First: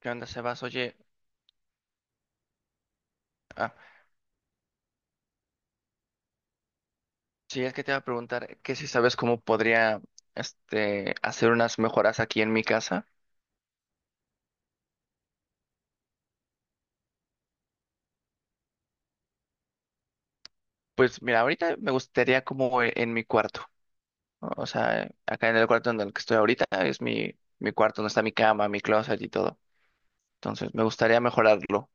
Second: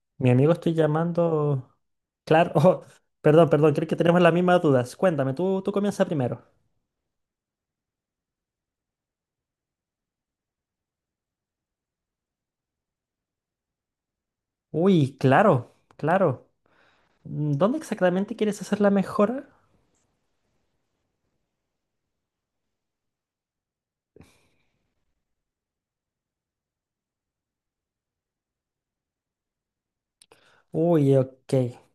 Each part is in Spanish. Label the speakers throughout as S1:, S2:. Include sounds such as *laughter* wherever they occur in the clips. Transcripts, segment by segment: S1: ¿Qué onda,
S2: Mi amigo
S1: Sebas?
S2: estoy
S1: Oye,
S2: llamando. Claro, *laughs* oh, perdón,
S1: ah,
S2: perdón, creo que tenemos las mismas dudas. Cuéntame, tú comienza primero.
S1: sí, es que te iba a preguntar que si sabes cómo podría hacer unas mejoras aquí en mi casa.
S2: Uy, claro, claro. Mm, ¿dónde exactamente quieres hacer la mejora?
S1: Pues mira, ahorita me gustaría como en mi cuarto, ¿no? O sea, acá en el cuarto en el que estoy ahorita es mi cuarto, donde está mi cama, mi closet y todo. Entonces, me
S2: Uy,
S1: gustaría
S2: ok.
S1: mejorarlo.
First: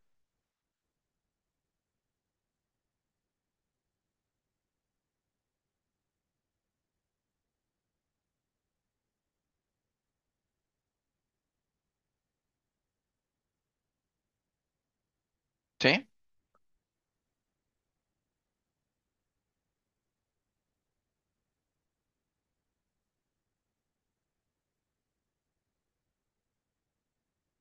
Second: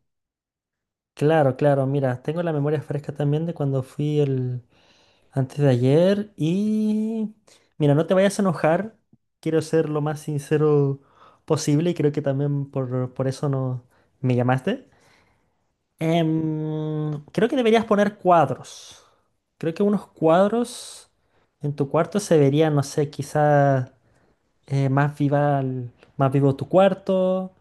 S2: Claro, claro, mira, tengo la memoria fresca también de cuando fui el antes de ayer y mira, no te vayas a enojar. Quiero ser lo más sincero posible y creo que también por eso no me llamaste.
S1: ¿Sí?
S2: Creo que deberías poner cuadros. Creo que unos cuadros en tu cuarto se verían, no sé, quizás más viva, más vivo tu cuarto.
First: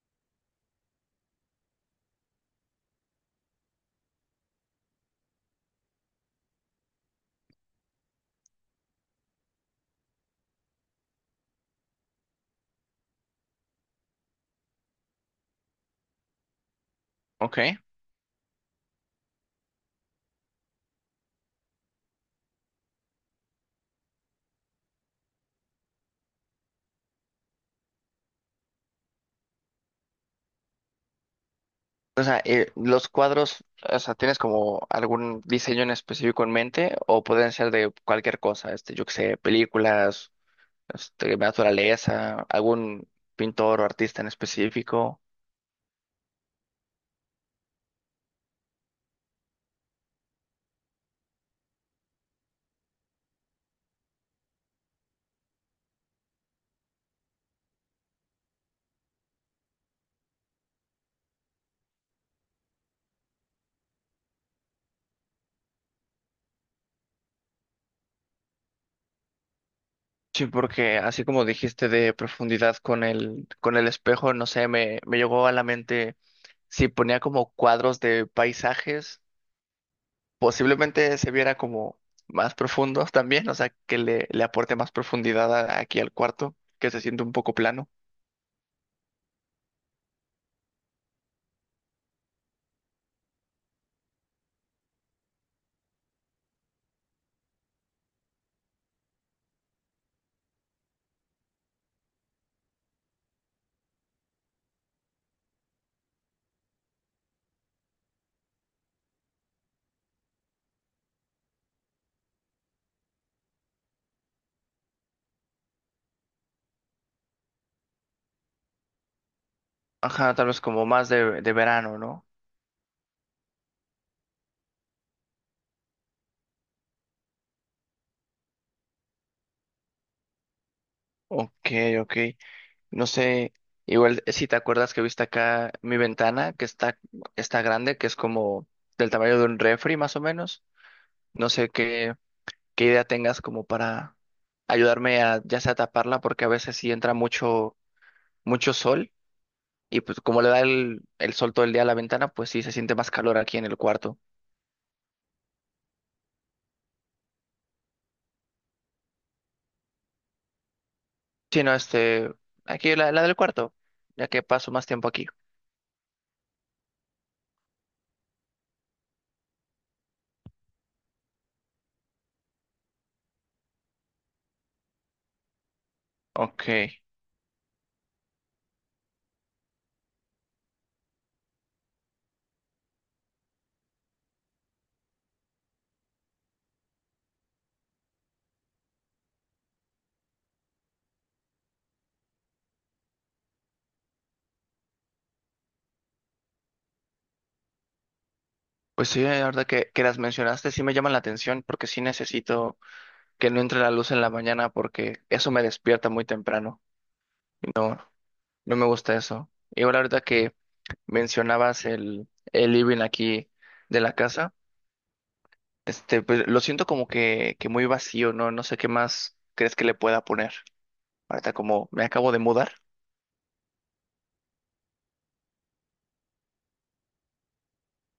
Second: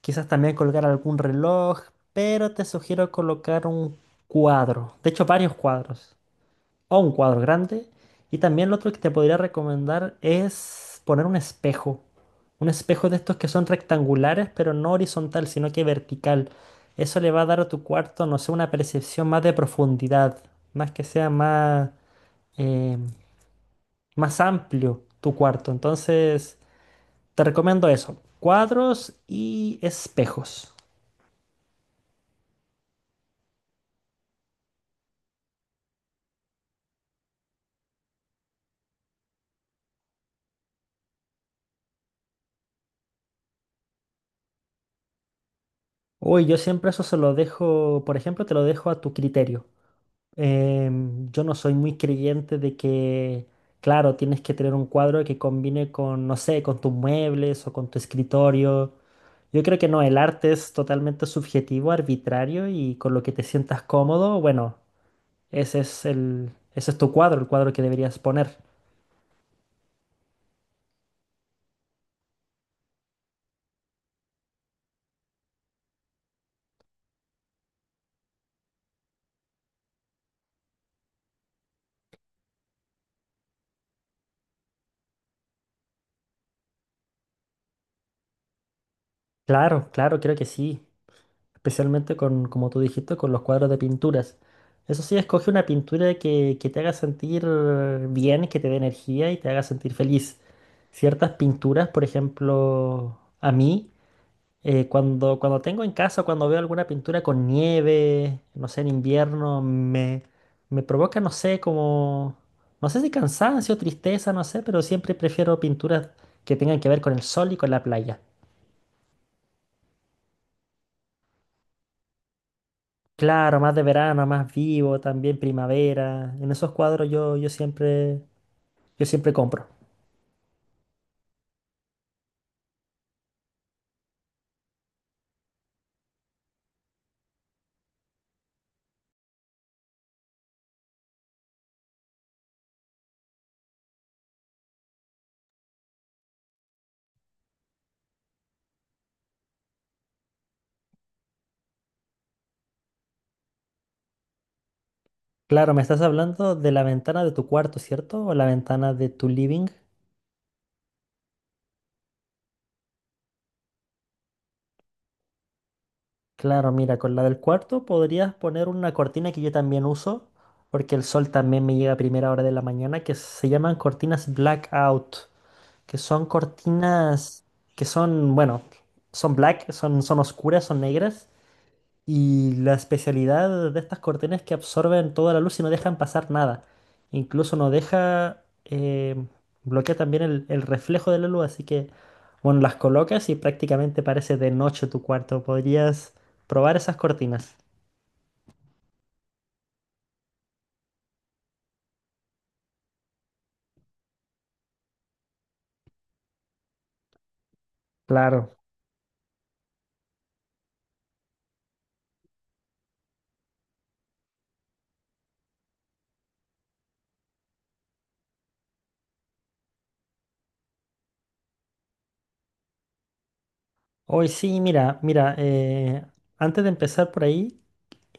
S2: Quizás también colgar algún reloj, pero te sugiero colocar un cuadro. De hecho, varios cuadros o un cuadro grande. Y también lo otro que te podría recomendar es poner un espejo. Un espejo de estos que son rectangulares, pero no horizontal, sino que vertical. Eso le va a dar a
S1: Ok.
S2: tu cuarto, no sé, una percepción más de profundidad, más que sea más, eh, más amplio tu cuarto. Entonces, te recomiendo eso, cuadros y espejos.
S1: O sea, los cuadros, o sea, ¿tienes como algún diseño en específico en mente o pueden ser de cualquier cosa? Este, yo qué sé, películas, naturaleza, algún pintor o artista en específico.
S2: Uy, yo siempre eso se lo dejo, por ejemplo, te lo dejo a tu criterio. Yo no soy muy creyente de que, claro, tienes que tener un cuadro que combine con, no sé, con tus muebles o con tu escritorio. Yo creo que no, el arte es totalmente subjetivo, arbitrario y con lo que te sientas cómodo, bueno, ese es el, ese es tu cuadro, el cuadro que deberías poner.
S1: Sí, porque así como dijiste de profundidad con con el espejo, no sé, me llegó a la mente si ponía como cuadros de paisajes, posiblemente se viera como más profundo *laughs* también, o sea, que le aporte más profundidad aquí al cuarto, que se siente un poco plano.
S2: Claro, claro, creo que sí. Especialmente con, como tú dijiste, con los cuadros de pinturas. Eso sí, escoge una pintura que te haga sentir bien, que te dé energía y te haga sentir feliz. Ciertas pinturas, por ejemplo, a mí, cuando tengo en casa, cuando veo alguna pintura con nieve, no sé, en invierno, me provoca, no sé, como, no sé si cansancio, tristeza, no sé, pero siempre prefiero pinturas que tengan que ver con el sol y con la playa.
S1: Ajá, tal vez como más de verano, ¿no?
S2: Claro, más de verano, más vivo, también primavera. En esos cuadros yo siempre, yo siempre compro.
S1: Ok, ok. No sé, igual si te acuerdas que viste acá mi ventana, está grande, que es como del tamaño de un refri más o menos. No sé qué, qué idea tengas como para ayudarme a ya sea taparla, porque a veces sí entra mucho sol, y pues como le da el sol todo el día a la ventana, pues sí se siente más calor aquí en el cuarto.
S2: Claro, me estás hablando de la ventana de tu cuarto, ¿cierto? O la ventana de tu living.
S1: Sí, no, aquí la del cuarto, ya que paso más tiempo aquí.
S2: Claro, mira, con la del cuarto podrías poner una cortina que yo también uso, porque el sol también me llega a primera hora de la mañana, que se llaman cortinas blackout, que son
S1: Ok.
S2: cortinas que son, bueno, son black, son, son oscuras, son negras. Y la especialidad de estas cortinas es que absorben toda la luz y no dejan pasar nada. Incluso no deja, bloquea también el reflejo de la luz. Así que, bueno, las colocas y prácticamente parece de noche tu cuarto. Podrías probar esas cortinas.
S1: Pues sí, la verdad que las mencionaste sí me llaman la atención porque sí necesito que no entre la luz en la mañana porque eso me despierta muy temprano.
S2: Claro.
S1: No me gusta eso. Y ahora ahorita que mencionabas el living aquí de la casa, este, pues lo siento como que muy vacío, ¿no? No sé qué más crees que le pueda poner. Ahorita como me acabo de mudar.
S2: Hoy sí, mira, mira, antes de empezar por ahí,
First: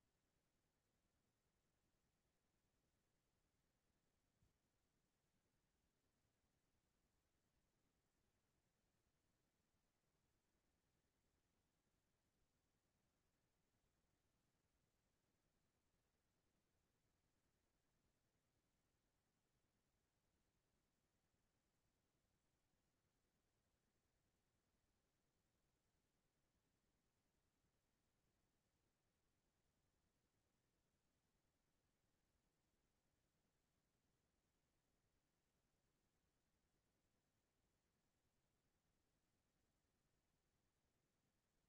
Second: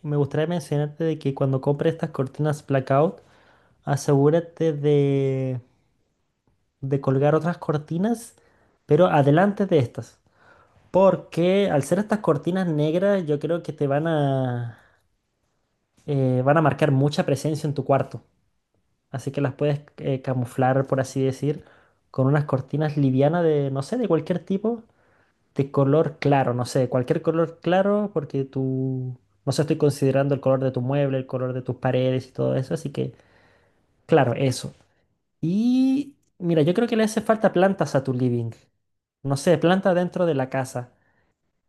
S2: me gustaría mencionarte de que cuando compres estas cortinas blackout, asegúrate de colgar otras cortinas, pero adelante de estas. Porque al ser estas cortinas negras, yo creo que te van a, van a marcar mucha presencia en tu cuarto. Así que las puedes camuflar, por así decir, con unas cortinas livianas de, no sé, de cualquier tipo, de color claro, no sé, cualquier color claro, porque tú, no sé, estoy considerando el color de tu mueble, el color de tus paredes y todo eso. Así que, claro, eso. Y mira, yo creo que le hace falta plantas a tu living. No sé, planta dentro de la casa.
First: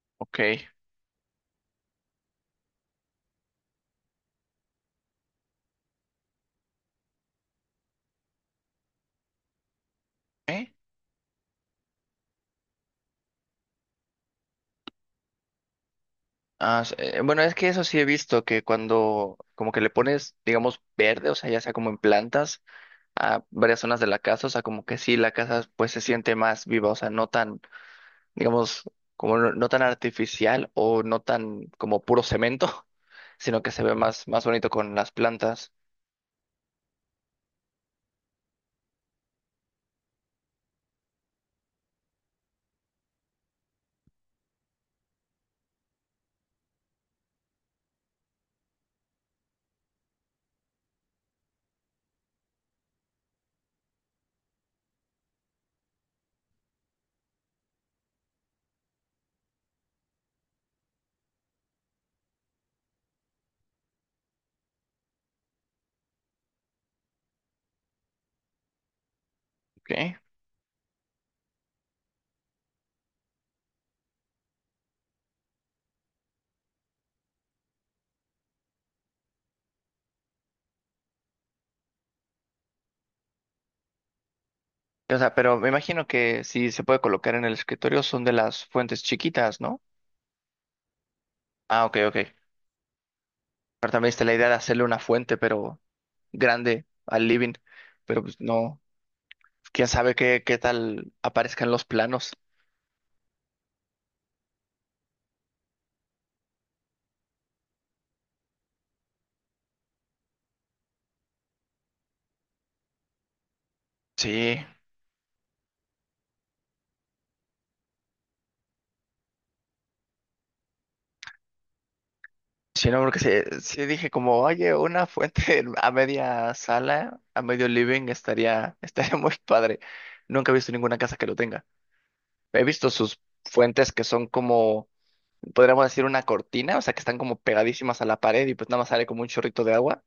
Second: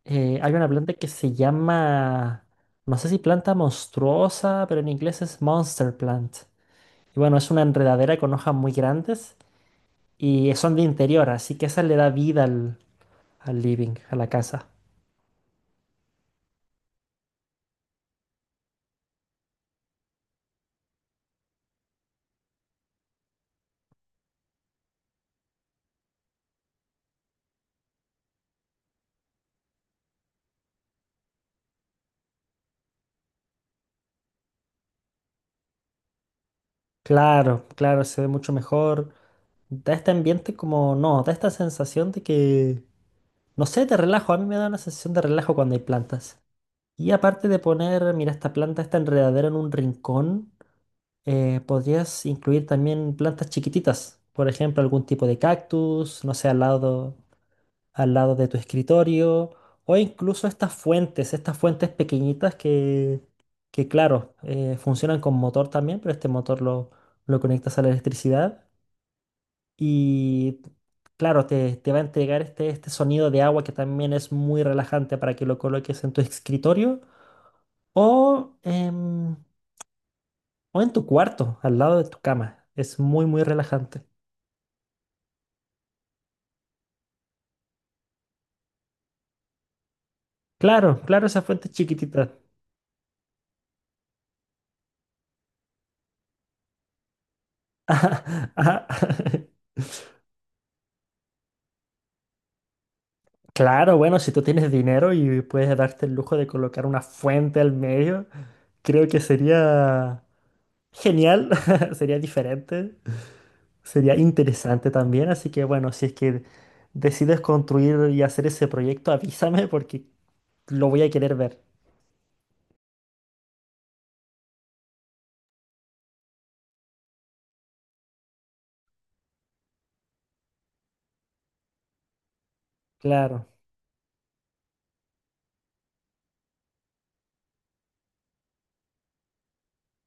S2: Hay una
S1: Ok.
S2: planta que se llama, no sé si planta monstruosa, pero en inglés es monster plant. Y bueno, es una enredadera con hojas muy grandes y
S1: ¿Eh?
S2: son de interior, así que esa le da vida al, al living, a la casa.
S1: Bueno, es que eso sí he visto que cuando como que le pones, digamos, verde, o sea, ya sea como en plantas a varias zonas de la casa, o sea, como que sí, la casa pues se siente más viva, o sea, no tan digamos, como no tan artificial o no tan como puro cemento, *laughs* sino que se ve más bonito con las plantas.
S2: Claro, claro, se ve mucho mejor. Da este ambiente como, no, da esta sensación de que, no sé, de relajo. A mí me da una sensación de relajo cuando hay plantas. Y aparte de poner, mira, esta planta, esta enredadera en un rincón. Podrías incluir también plantas chiquititas, por ejemplo, algún tipo de cactus, no sé, al lado de tu escritorio, o incluso estas fuentes pequeñitas que claro, funcionan con motor también, pero este motor lo conectas a la electricidad
S1: Ok.
S2: y, claro, te va a entregar este, este sonido de agua que también es muy relajante para que lo coloques en tu escritorio o, o en tu cuarto, al lado de tu cama. Es muy, muy relajante.
S1: O sea, pero me imagino que si se puede colocar en el escritorio son de las fuentes chiquitas, ¿no?
S2: Claro, claro, esa fuente
S1: Ah, ok, ok.
S2: chiquitita.
S1: Pero también está la idea de hacerle una fuente, pero grande al living.
S2: *laughs*
S1: Pero
S2: Ajá,
S1: pues no,
S2: ajá. *laughs*
S1: quién sabe qué tal aparezcan los planos.
S2: Claro, bueno, si tú tienes dinero y puedes darte el lujo de colocar una fuente al medio, creo que sería genial, *laughs* sería diferente, sería
S1: Sí.
S2: interesante también. Así que bueno, si es que decides construir y hacer ese proyecto, avísame porque lo voy a querer ver.
S1: Sí, no, porque sí, sí dije como, oye, una fuente *laughs* a media sala, a medio living, *laughs* estaría muy padre. Nunca he visto ninguna casa que lo tenga. He visto sus
S2: Claro,
S1: fuentes que son como, podríamos decir, una cortina, o sea, que están como pegadísimas a la pared y pues nada más sale como un chorrito de agua,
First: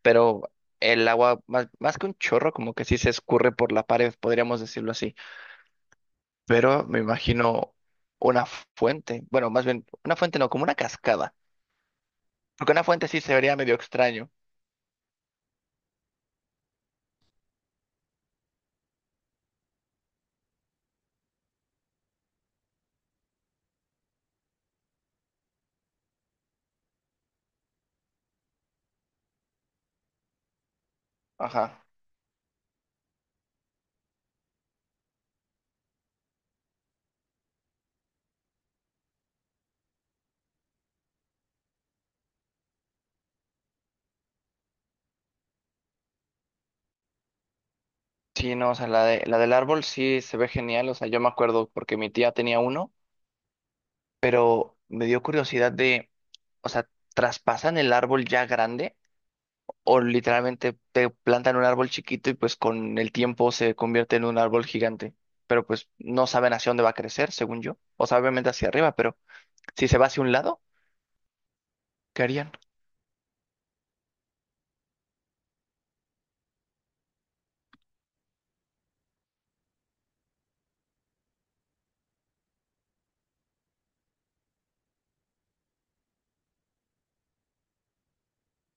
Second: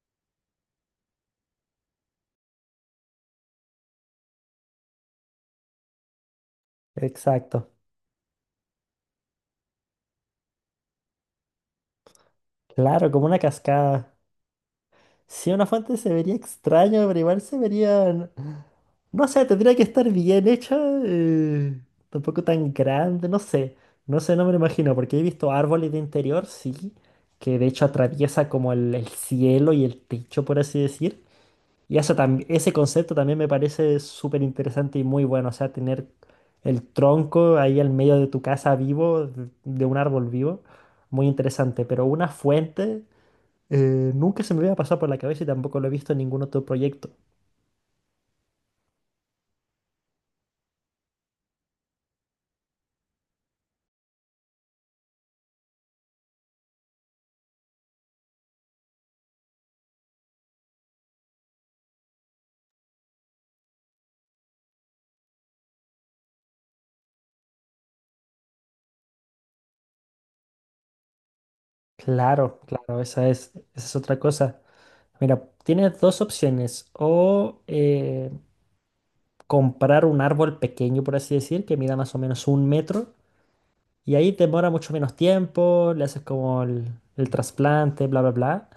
S1: pero el agua, más que un chorro, como que sí se escurre por la pared, podríamos decirlo así. Pero me
S2: exacto.
S1: imagino una fuente, bueno, más bien, una fuente no, como una cascada, porque una fuente
S2: Claro,
S1: sí
S2: como
S1: se
S2: una
S1: vería medio
S2: cascada.
S1: extraño.
S2: Si una fuente se vería extraño, pero igual se vería... No sé, tendría que estar bien hecha, eh, tampoco tan grande, no sé, no sé, no me lo imagino, porque he visto árboles de interior, sí, que de hecho atraviesa como el cielo y el techo, por así decir.
S1: Ajá.
S2: Y eso ese concepto también me parece súper interesante y muy bueno, o sea, tener el tronco ahí al medio de tu casa vivo, de un árbol vivo, muy interesante, pero una fuente... Nunca se me había pasado por la cabeza y tampoco lo he visto en ningún otro proyecto.
S1: Sí, no, o sea, la la del árbol sí se ve genial, o sea, yo me acuerdo porque mi tía tenía uno, pero me dio curiosidad de, o sea, ¿traspasan el árbol ya grande o literalmente te plantan un árbol chiquito y pues con el tiempo se convierte en un árbol gigante? Pero pues no saben hacia dónde va a crecer, según yo. O sea, obviamente hacia arriba, pero si se va hacia un lado, ¿qué harían?
S2: Claro, claro, esa es otra cosa. Mira, tienes dos opciones. O comprar un árbol pequeño, por así decir, que mida más o menos un metro. Y ahí demora mucho menos tiempo, le haces como el trasplante, bla, bla, bla.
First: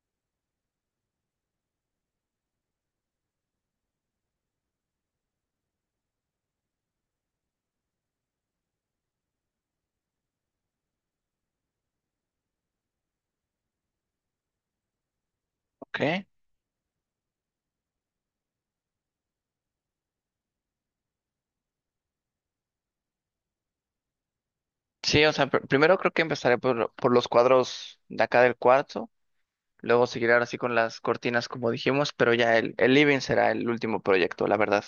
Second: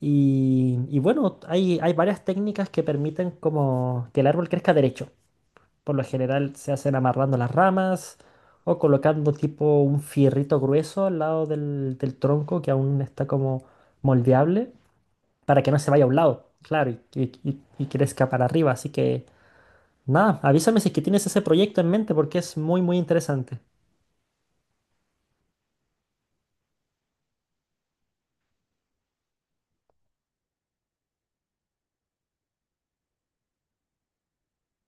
S2: Y bueno, hay varias técnicas que permiten como que el árbol crezca derecho. Por lo general se hacen amarrando las ramas o colocando tipo un fierrito grueso al lado del, del tronco que aún está como moldeable para que no se
S1: Ok.
S2: vaya a un lado, claro, y crezca para arriba. Así que nada, avísame si es que tienes ese proyecto en mente porque es muy, muy interesante.
S1: Sí, o sea, primero creo que empezaré por los cuadros de acá del cuarto. Luego seguirá sí con las cortinas, como dijimos, pero ya el living será el último proyecto, la verdad.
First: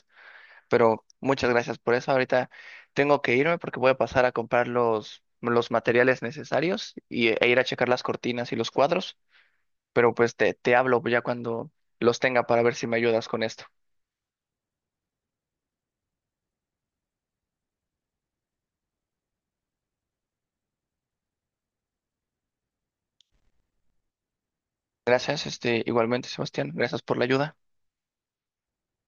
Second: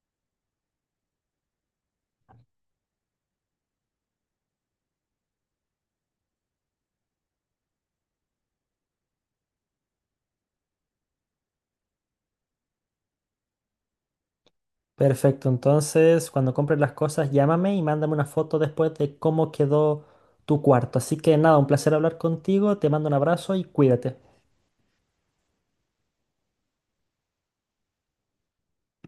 S1: Pero muchas gracias por eso. Ahorita tengo que irme porque voy a pasar a comprar los materiales necesarios e ir a checar las cortinas y los cuadros. Pero pues te hablo ya cuando los tenga para ver si me ayudas con esto.
S2: Perfecto, entonces cuando compres las cosas llámame y mándame una foto después de cómo quedó tu cuarto. Así que nada, un placer hablar contigo, te mando un abrazo y cuídate.
S1: Gracias, este, igualmente, Sebastián. Gracias por la ayuda.